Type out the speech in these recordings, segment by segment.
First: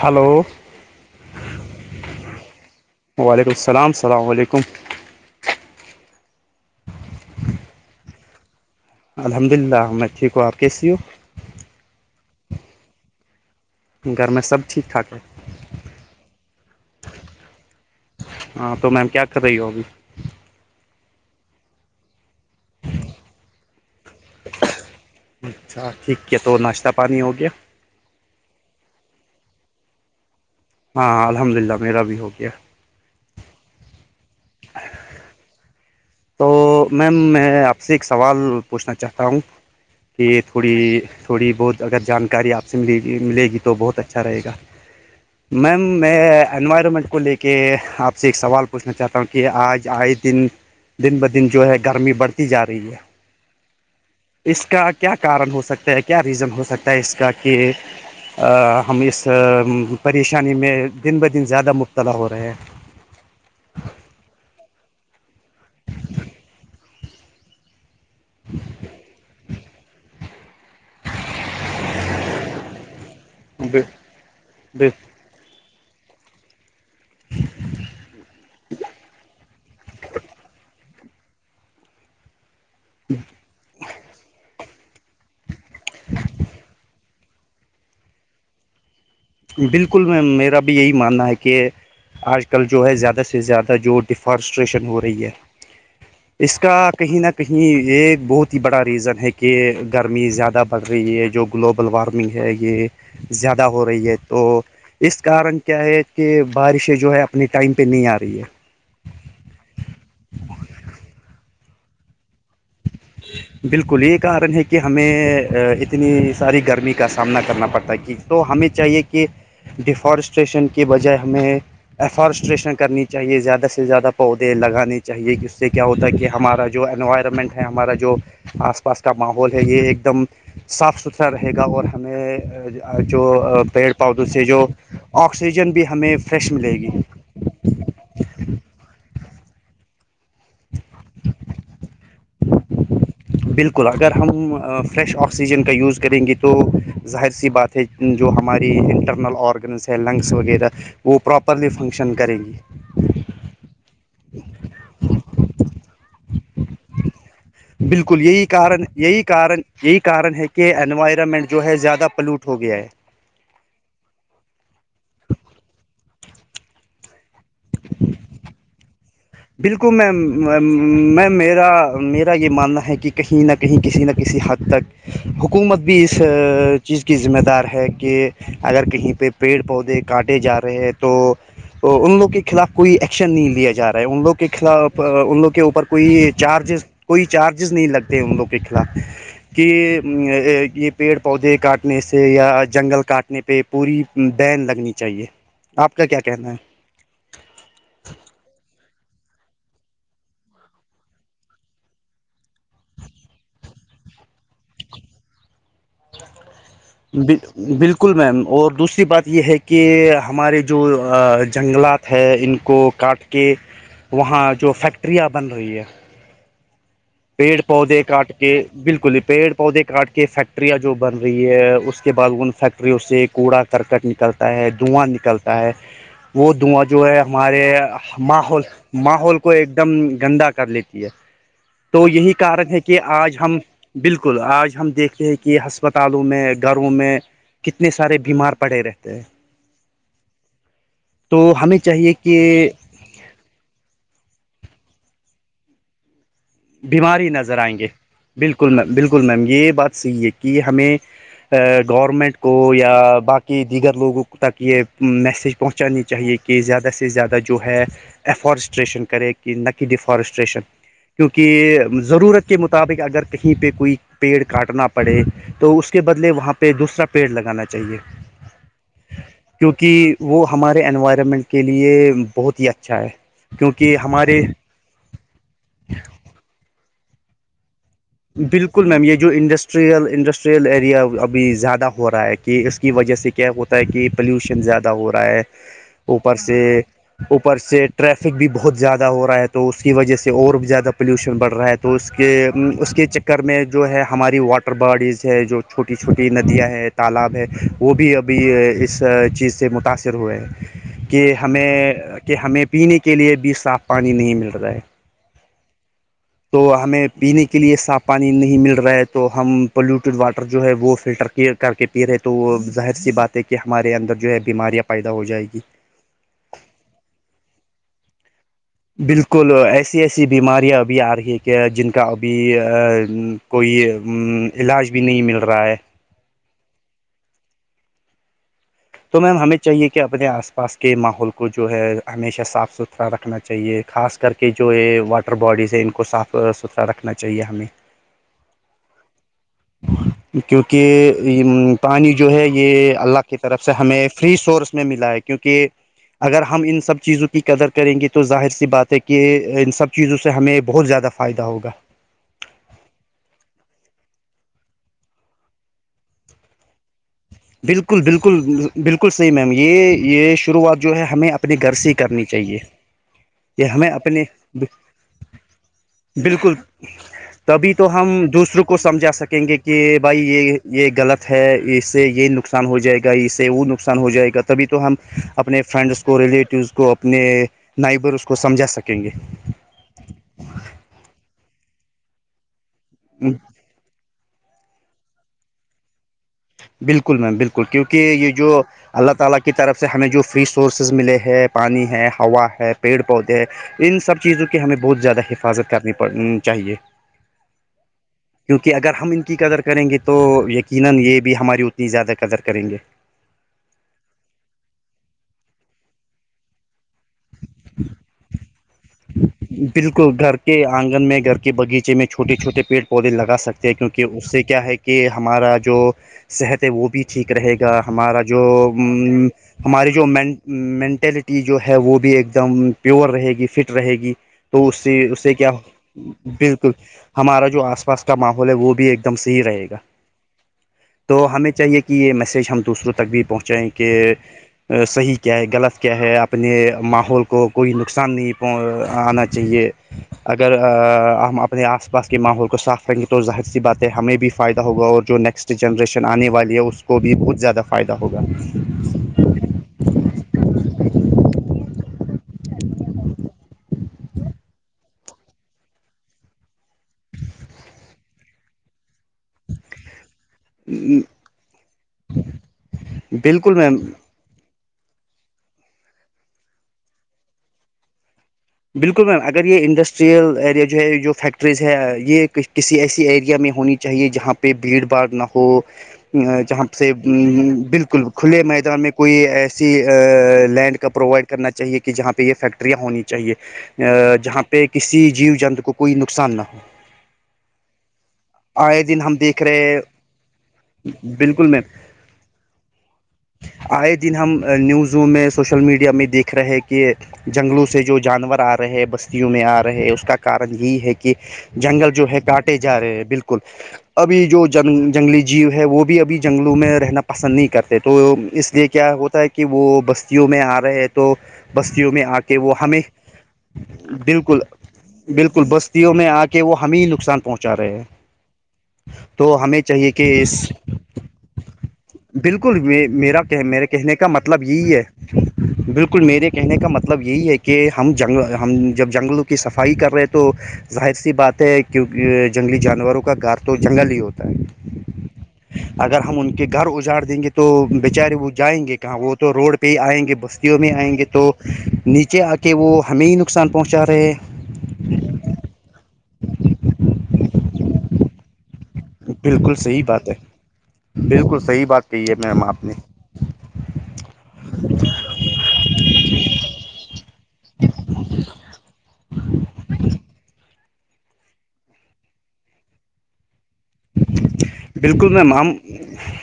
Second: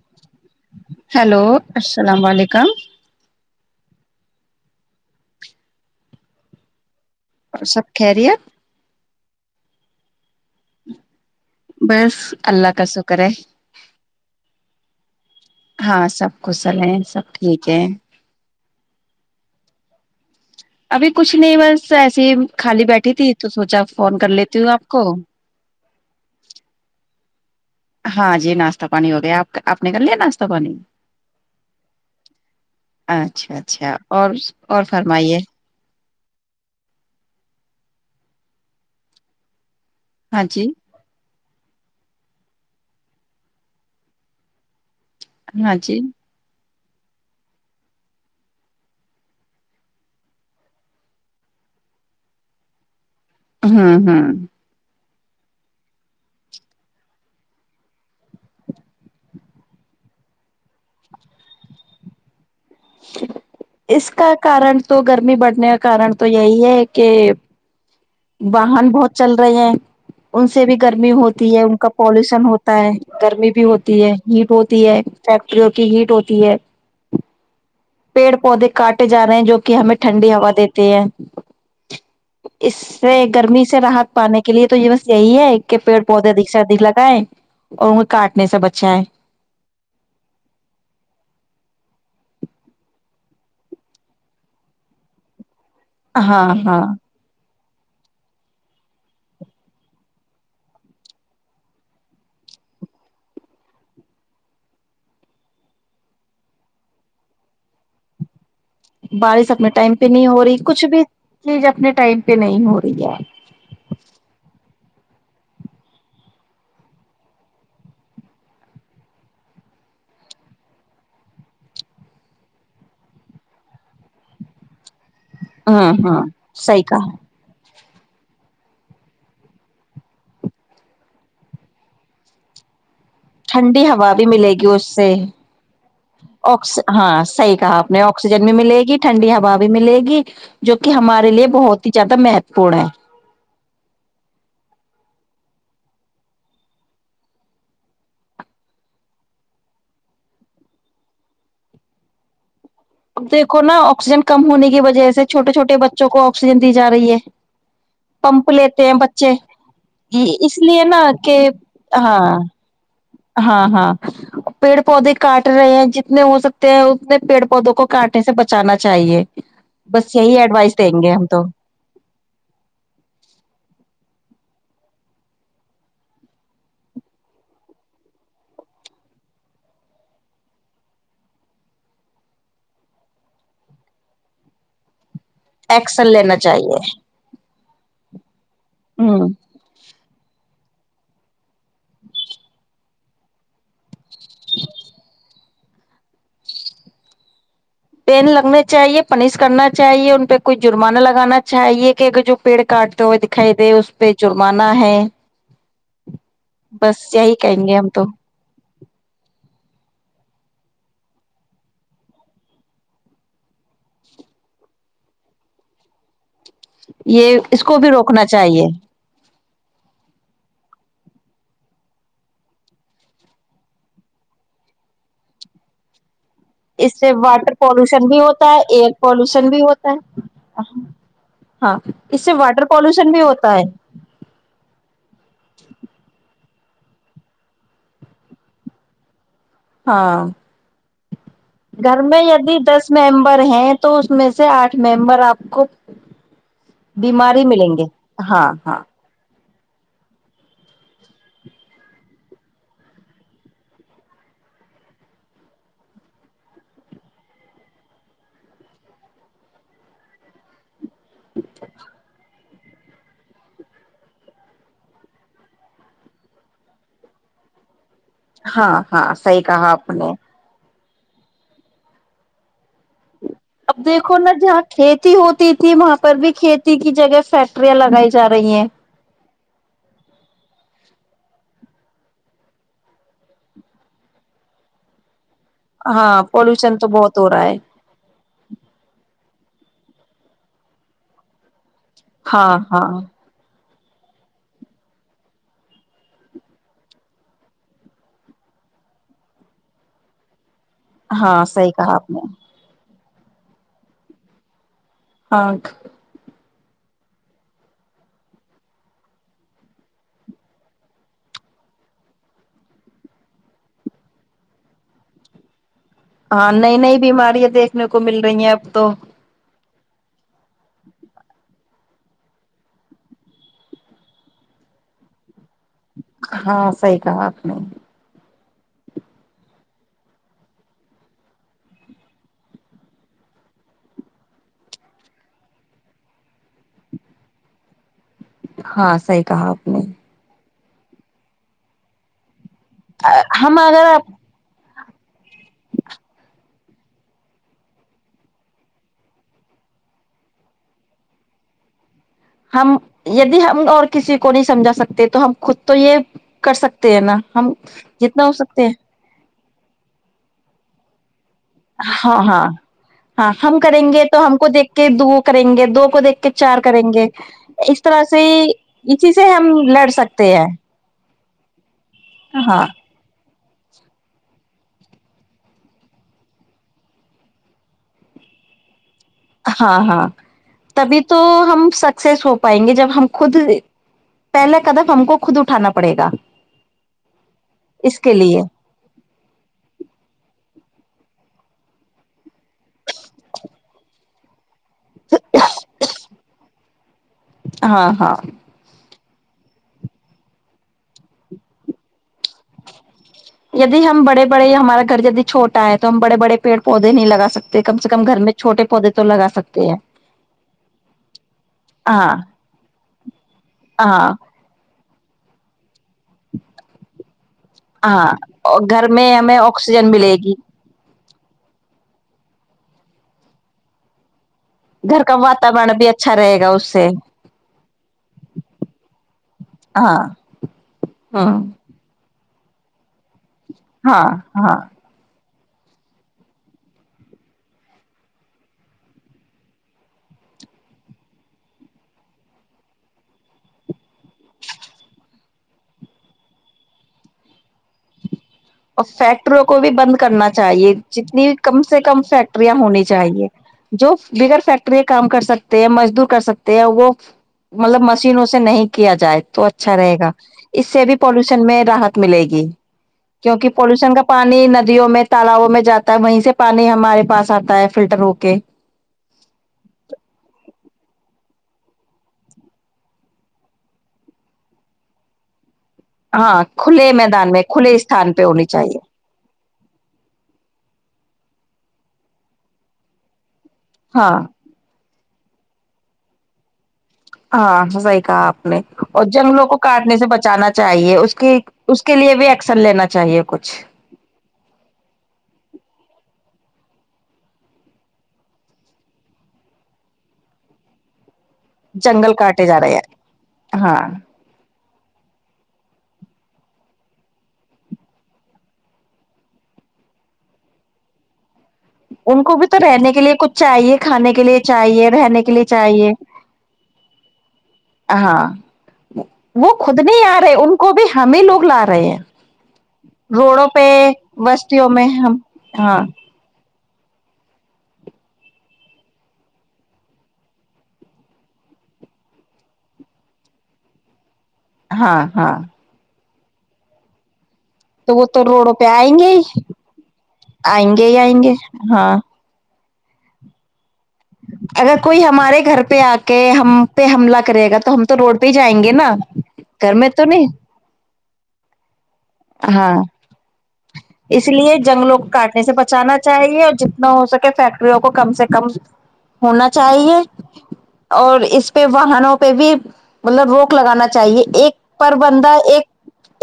Hello hello السلام علیکم وعلیکم السلام سلام وعلیکم اور سب خریت الحمد للہ میں ٹھیک ہوں آپ کےسے ہو بس اللہ کا شکر ہیے ہو گھر میں سب ٹھیک ٹھاک ہے ہاں سب خوش ہے سب ٹھیک ہے ہاں تو میم کیا کر رہی ہو ابھی ابھی کچھ نہیں بس ایسیے ہی خالی بیٹھی تھی تو سوچا فون کر لیتی ہوں آپ کو اچھا ٹھیک ہے تو ناشتہ پانی ہو گیا ہاں جی ناشتہ پانی ہو گیا آپ اپنے کر لیا ناشتہ پانی ہاں الحمد للہ میرا بھی ہو گیا اچھا اچھا اور اور فرمائیے تو میم میں آپ سے ایک سوال پوچھنا چاہتا ہوں کہ ہاں جی تھوڑی تھوڑی بہت اگر جانکاری آپ سے ملے گی ملے گی تو بہت اچھا رہے گا ہاں میم جی میں انوائرمنٹ کو لے کے کہ آپ سے ایک سوال پوچھنا چاہتا ہوں کہ آج آئے دن دن بہ دن جو ہے گرمی بڑھتی جا رہی ہے ہاں ہاں اس کا کیا کارن ہو سکتا ہے کیا ریزن ہو سکتا ہے اس کا کہ ہم اس پریشانی میں دن بہ دن زیادہ مبتلا ہو رہے ہیں اس کا کارن تو گرمی بڑھنے کا کارن تو یہی ہے کہ واہن بہت چل رہے ہیں ان سے بھی گرمی ہوتی ہوتی ہے ان کا پالوشن ہوتا ہے گرمی ہیں بھی ب ہوتی ہے ہیٹ ہوتی ب ہے فیکٹریوں کی ہیٹ ہوتی ہے پیڑ پودے کاٹے جا رہے ہیں جو کہ ہمیں ٹھنڈی ہوا دیتے ہے اس سے گرمی سے رحت پانے کے لیے تو یہ بس یہی ہے کے پیڑ پودے دکھ سےدکھ لگائے اور ان کو کاٹنے سے بچا ہے بالکل میںی میرا بھی یہی ماننا ہے کہ آج کل جو ہے زیادہ سے زیادہ جو ڈیفارسٹریشن ہو رہی ہے ہاں اس کا ہاں کہیں نہ کہیں ایک بہت ہی بڑا ریزن ہے کہ گرمی زیادہ بڑھ رہی ہے جو گلوبل وارمنگ ہے یہ زیادہ ہو رہی ہے تو اس کارن کیا ہے کہ بارشیں جو ہے اپنے ٹائم پہ نہیں آ رہی ہے بارش اپنے ٹائم پہ نہیں ہو رہی کچھ بھی چیز اپنے ٹائم پہ نہیں ہو رہی ہے بالکل یہ کارن ہے کہ ہمیں اتنی ساری گرمی کا سامنا کرنا پڑتا ہے کہ تو ہمیں چاہیے کہ ڈیفارسٹریشن کے بجائے ہمیں افارسٹریشن کرنی چاہیے زیادہ سے زیادہ پودے لگانے چاہیے کہ اس سے کیا ہاں ہوتا ہے ہاں کہ ہمارا صحیح جو کہا انوائرمنٹ ہمارا جو آس پاس کا ماحول ہے یہ ایک دم صاف ستھرا رہے گا اور ہمیں جو ٹھنڈی پیڑ ہوا پودوں بھی سے ملے گی جو اس سے آکسیجن بھی ہمیں فریش ملے آکس گی ہاں صحیح کہا آپ آکسیجن بھی ملے گی ٹھنڈی ہوا بھی ملے گی جو کہ ہمارے بہت زیاد مہتوپورن ہے بالکل اگر ہم فریش آکسیجن کا یوز کریں گے تو ظاہر سی بات تھ جو ہماری انٹرنل آرگنس ہے لنگس وغیرہ وہ پراپرلی فنکشن کرے گی دیکو نا آکسیجن کم ہونے کی وجہ سے چھوٹے چھوٹے بچوں کو آکسیجن دی جا رہی ہے بالکل یہی پمپ کارن لیتے ہیں یہی بچے کارن یہی کارن ہے اس کہ لیے نا کہ انوائرمنٹ جو ہے زیادہ ہاں پلیوٹ ہو گیا ہے ہاں ہاں پیڑ پودے کاٹ رہے ہیں جتنے ہو سکتے ہیں اتنے پیڑ پودوں کو کانٹے سے بچانا چاہیے بالکل میں بس یہی ایڈوائس دیں گے ہم میں تو میرا میرا یہ ماننا ہے کہ کہیں نہ کہیں کسی نہ کسی حد تک حکومت بھی اس چیز کی ذمہ دار ہے کہ اگر کہیں پہ پیڑ پودے کاٹے جا رہے ہیں تو ان لوگ کے خلاف کوئی ایکشن نہیں لیا جا رہا ان لوگ کے خلاف ان لوگ کے اوپر ایکشن کوئی لینا چارجز چاہیے کوئی چارجز نہیں لگتے ان لوگ کے خلاف ہوں کہ یہ پیڑ پودے کاٹنے سے یا جنگل کاٹنے پہ پوری بین لگنی چاہیے آپ کا کیا کہنا ہے پین لگنے چاہیے پنش کرنا چاہیے ان پہ کوئی جرمانہ لگانا چاہیے کہ جو پیڑ کاٹتے ہوئے دکھائی دے اس پہ جرمانہ ہے بس یہی کہیں گے ہم تو بالکل میم اور دوسری بات یہ ہے کہ ہمارے جو جنگلات ہے ان کو کاٹ کے وہاں جو فیکٹریاں بن رہی ہے یہ پیڑ اس کو بھی پودے روکنا کاٹ کے چاہیے بالکل ہی پیڑ پودے کاٹ کے فیکٹریاں جو بن رہی ہے اس کے بعد ان فیکٹریوں سے کوڑا کرکٹ نکلتا ہے دھواں نکلتا ہے وہ دواں اس جو سے ہے واٹر ہمارے پالوشن بھی ہوتا ہے ماحول ایئر ماحول پالوشن کو بھی ایک ہوتا دم ہے گندا کر لیتی ہے ہاں تو اس یہی سے واٹر کارن ہے کہ پالوشن بھی آج ہوتا ہم ہے بالکل آج ہم دیکھتے ہیں کہ ہسپتالوں میں گھروں میں کتنے سارے بیمار پڑے رہتے ہیں ہاں تو ہمیں گھر چاہیے میں کہ د دس ممبر ہیں تو اس میں سے آٹھ ممبر آپ کو بیماری ملیں گے ہاں بالکل ہاں میم بالکل میم یہ بات صحیح ہے کہ ہمیں آ گورنمنٹ کو یا باقی دیگر لوگوں تک یہ میسیج پہنچانی چاہیے کہ زیادہ سے زیادہ جو ہے ایفورسٹریشن کرے کہ نہ کی ڈیفورسٹریشن کیونکہ ضرورت کے مطابق اگر کہیں پہ کوئی پیڑ کاٹنا پڑے تو اس کے بدلے وہاں پہ دوسرا پیڑ لگانا چاہیے ہاں ہاں صحیح کہا آپ نے کیونکہ وہ ہمارے انوائرمنٹ کے لیے بہت ہی اچھا ہے اب کیونکہ دیکھو نا ہمارے جہاں کھیتی ہوتی تھی وہاں پر بھی کھیتی کی جگہ فیکٹریاں لگائی جا رہی ہیں بالکل میم یہ جو انڈسٹ ٹریل انڈسٹریل ایریا ابھی زیادہ ہو رہا ہے کہ اس کی وجہ سے کیا ہے وہ ہے کہ پلیوشن زیادہ ہو رہا ہے ہاں اوپر سے پولوشن تو بہت ہو رہا اوپر ہے سے ٹریفک بھی بہت زیادہ ہو رہا ہے تو اس کی وجہ سے اور بھی زیادہ پولیوشن بڑھ رہا ہے تو اس ہاں کےعم اس ہاں کے چکر میں جو ہے ہماری واٹر باڈیز ہے جو چھوٹی چھوٹی ندیاں ہے تالاب ہے وہ بھی ابھی اس چیز سے متاثر ہوئے ہیں کہ ہاں صحیح کہا ہمیں آپ نے کہ ہمیں پینے کے لیے بھی صاف پانی نہیں مل رہا ہے ہاں تو ہمیں پینے کے لیے صاف پانی نہیں مل رہا ہے تو ہم پولیوٹیڈ واٹر جو ہے وہ فلٹر کلیر کر کے پی رہے تو وہ ظاہر سی بات ہے کہ ہمارے اندرجو ہے بیماریاں پیدا ہو جائ گی ہاں نئی نئی بیماریاں دیکھنے کو مل رہی ہیں اب تو کل ایسی ایسی بیماریاں ابھی آ رہی کہ جن کا ابھی آ عم کوئی عمم علاج بھی نہیں مل رہا ہے ہاں صحیح کہا آپ نے تمہیں ہمیں چاہیے کہ اپنے آس پاس کے ماحول کو جو ہے ہمیشہ صاف ستھرا رکھنا چاہیے خاص کر کے جو یہ واٹر باڈیز ہیں ان کو صاف ستھرا رکھنا چاہیے ہمیں ہاں صحیح کہا آپ نے کیونکہ یم پانی جو ہے یہ اللہ کی ہاں طرف سے ہمیں فری سورس میں ملا ہے کیونکہ اگر ہم ان سب چیزوں کی قدر کریں گے تو ظاہر سی بات ہے کہ ان سب چیزوں سے ہمیں بہت زیادہ فائدہ ہوگا ہم یدی ہم اور کسی کو نہیں سمجھا سکتے تو ہم خود تو یہ کر سکتے ہیں نا ہم بالکل جتنا ہو بالکل سکتے ہیں بالکل صحیح میم یہ یہ شروعات جو ہے ہمیں اپنے گھر سے ہاں کرنی ہاں چاہیے ہاں ہم یہ کریں ہمیں گے تو اپنے ہم کو دیکھ کے دو کریں گے دو کو دیکھ کے چار کریں گے تب ہی اس تو طرح ہم سے دوسروں کو اسی سمجھا سے سکیں ہم گے لڑ کہ بھائی سکتے ہیں یہ یہ غلط ہے اس سے یہ ہاں نقصان ہو جائے کے اس سے وہ نقصان ہو جائے گا تبھی تو ہم اپنے فرینڈس کو ریلیٹوس کو اپنے نائبر اس کو سمجھا سکیں گے ہاں ہاں تب ہی تو ہم سکسیس ہو پائیں گے جب ہم خود پہلے قدم ہم کو خود اٹھانا پڑے گا بالکل میم بالکل کیونکہ اس کے یہ لیے جو اللہ تعالی کی طرف سے ہمیں جو فری سورسز ملے ہے پانی ہے ہوا ہے پیڑ پودے ان سب چیزوں کی ہمیں بہت زیادہ حفاظت کرنی چاہیے ہاں ہاں کیونکہ اگر ہم ان کی قدر کریں گے تو یقیناں یہ بھی ہماری اتنی زیادہ قدر کریں گے یدی ہم بڑے بڑے ہمارا گھر یدی چھوٹا ہے تو ہم بڑے بڑے پیڑ پودے نہیں لگا سکتے کم سے کم گھر میں چھوٹے پودے تو لگا سکتے ہیں بالکل گھر کے آنگن میں گھر کے بغیچے میں ہاں چھوٹے چھوٹے پیڑ پودے لگا سک تے ہاں کیونکہ اس سے کیا ہے کہ ہمارا جو صحت ہے وہ بھی ٹھیک رہے گا ہاں ہمارا جو اور گھر میں امم ہمیں آکسیجن ہماری جو ملے گی مین مینٹلٹی جو ہے وہ بھی ایک دم پیور رہے گی فٹ رہے گی تو سے گھر کا اس سے کیا واتاورن بھی اچھا رہے گا اس بالکل سے ہمارا جو آس پاس کا ماحول ہے وہ بھی ایک دم صحیح رہے گا ہاں تو ہاں ہمیں چاہیے کہ یہ میسج ہم دوسروں تک بھی پہنچائیں ہاں کہ ہاں صحیح کیا ہے غلط کیا ہے اپنے ماحول کو کوئی نقصان نہیں آنا چاہیے اگر ہم اپنے آس پاس کے ماحول کو صاف ریں گے تو ظاہر سی بات ہے ہمیں بھی فائدہ ہوگا اور جو نیکسٹ جنریشن آنے والی ہے اس کو بھی بہت زیادہ فائدہ ہوگا اور فیکٹریوں کو بھی بند کرنا چاہیے جتنی کم سے کم فیکٹریاں ہونی چاہیے جو بگر فیکٹری کام کر سکتے ہیں مزدور کر سکتے ہیں وہ مطلب مشینوں سے نہیں کیا جائے تو اچھا رہے گا اس سے بھی پالوشن میں راحت ملے گی کیونکہ بالکل میم پالوشن کا پانی ندیوں میں تالؤوں میں جاتا ہے وہیں سے پانی ہمارے پاس آتا ہے فلٹر ہو کے بالکل میم اگر یہ انڈسٹریل ایریا جو ہے جو فیکٹریز ہے یہ کسی ایسی ایریا میں ہونی چاہیے جہاں پہ بھیڑ بھاڑ نہ ہو ہاں جہاں کھلے سے میدان میں کھلے بالکل استھان پہ کھلے ہونی چاہیے میدان میں کوئی ایسی لینڈ کا پرووائڈ کرنا چاہیے کہ جہاں پہ یہ فیکٹریاں ہونی چاہیے ہاں جہاں پہ کسی جیو جنتو کو کوئی نقصان نہ ہو ہاں صحیح کہا آپ نے آئے دن اور ہم دیکھ جنگلوں کو رہے کاٹنے سے بچانا چاہیے اس کی بالکل میم اس کے لیے بھی ایکشن لینا چاہیے کچھ آئے دن ہم نیوزوں میں سوشل میڈیا میں دیکھ رہے کہ جنگلوں سے جو جانور آ رہے ہے بستیوں میں آ رہے ہے اس کا کارن یہی ہے کہ جنگل جو ہے کاٹے جا رہے ہیں بالکل ہاں اب جو جنگلی جیو ہے وہ بھی ابھی جنگلوں میں رہنا پسند نہیں کرتے تو اس لیے کیا ہوتا ہے کہ کہ وہ بستیوں میں آ رہے ہیں تو بستیوں میں آ ان کو کے بھی وہ تو ہمیں رہنے کے لیے کچھ چاہیے کھانے کے بالکل لیے چاہیے رہنے کے بالکل لیے چاہیے بستیوں میں آ کے کہ وہ ہمیں نقصان پہنچا رہے ہیں ہاں تو وہ ہمیں خود چاہیے نہیں کہ آ اس رہے ان کو بھی ہمیں لوگ لا رہے ہیں بالکل میرا کہ روڈوں پہ میرے کہنے کا مطلب بستیوں یہی ہے میں ہم ہاں بالکل میرے کہنے کا مطلب یہی ہے کہ ہم جنگل ہم جب جنگلوں کی صفائی کر رہے ہیں تو ظاہر سی بات ہے کیونکہ جنگلی جانوروں کا گھر تو جنگل ہی ہوتا ہے ہاں ہاں اگر ہم ان کے گھر اجاڑ دیں گے تو تو بیےچارے وہ جائیں گے کہاں وہ تو روڈ پہ ہی آئیں گے بستیوں میں آئیں گے تو نیچے آ کے کہ وہ ہمیں ہی نقصان پہنچا رہے ہیں۔ اگر کوئی ہمارے گھر پہ آ کے ہم پہ حملہ کرے گا تو ہم تو روڈ پہ ہی جائیں گے نا بالکل گھر صحیح میں تو بات ہے نہیں بالکل صحیح بات کہی ہے مآم آپ نے ہاں اس لیے جنگلوں کاٹنے سے بچانا چاہیے اور جتنا ہو سکے فیکٹریوں کو کم سے کم ہونا چاہیے اور اس پہ واہنوں پہ بھی مطلب روک لگانا چاہیے ایک پر بالکل میم بندہ ہم ایک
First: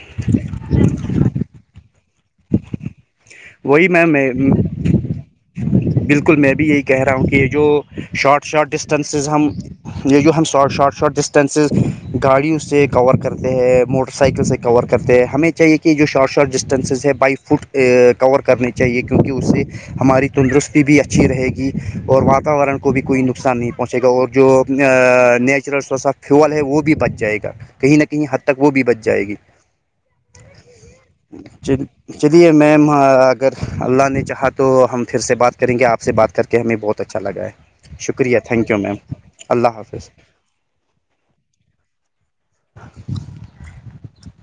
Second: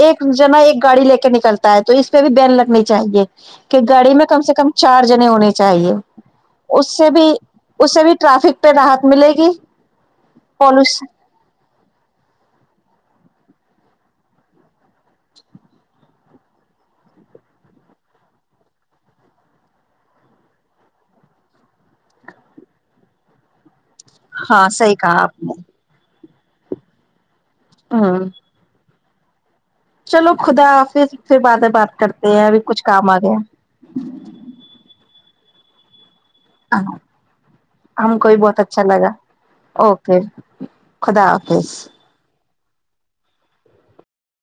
ایک جنا ایک گاڑی لے کے نکلتا ہے تو اس پہ بھی بین لگنی چاہیے کہ وہی گاڑی میں کم سے میم کم چار جنے ہونے چاہیے بالکل میں بھی یہی اس کہہ سے رہا ہوں بھی کہ یہ جو اس سے بھی شارٹ ٹریفک شارٹ پہ راحت ڈسٹینسز ملے ہم گی یہ جو ہم سارٹ شارٹ پالوش شارٹ ڈسٹینسز گاڑیوں سے کور کرتے ہیں موٹر سائیکل سے کور کرتے ہیں ہمیں چاہیے کہ جو شارٹ شاٹ ڈسٹینسز ہے بائی فٹ کور کرنے چاہیے کیونکہ اسے ہماری تندرستی بھی اچھی رہے گی اور واتاورن کو بھی کوئی نقصان نہیں پہنچے گا اور جو ہاں صحیح کہا آپ نے نیچرل سورس آف فیول ہے وہ بھی بچ جائے گا کہیں نہ کہیں ہوں تک وہ بھی بچ جائے گی چلو خدا حافظ بعدمیں بات کرتے ہیں چلیے ابھی کچھ میم کام آ گیا اگر اللہ نے چاہا تو ہم پھر سے بات کریں گے آپ سے بات کر کے ہمیں بہت اچھا لگا ہے ہم کو بھی شکریہ بہت تھینک یو اچھا میم لگا اللہ حافظ اوکے خدا حافظ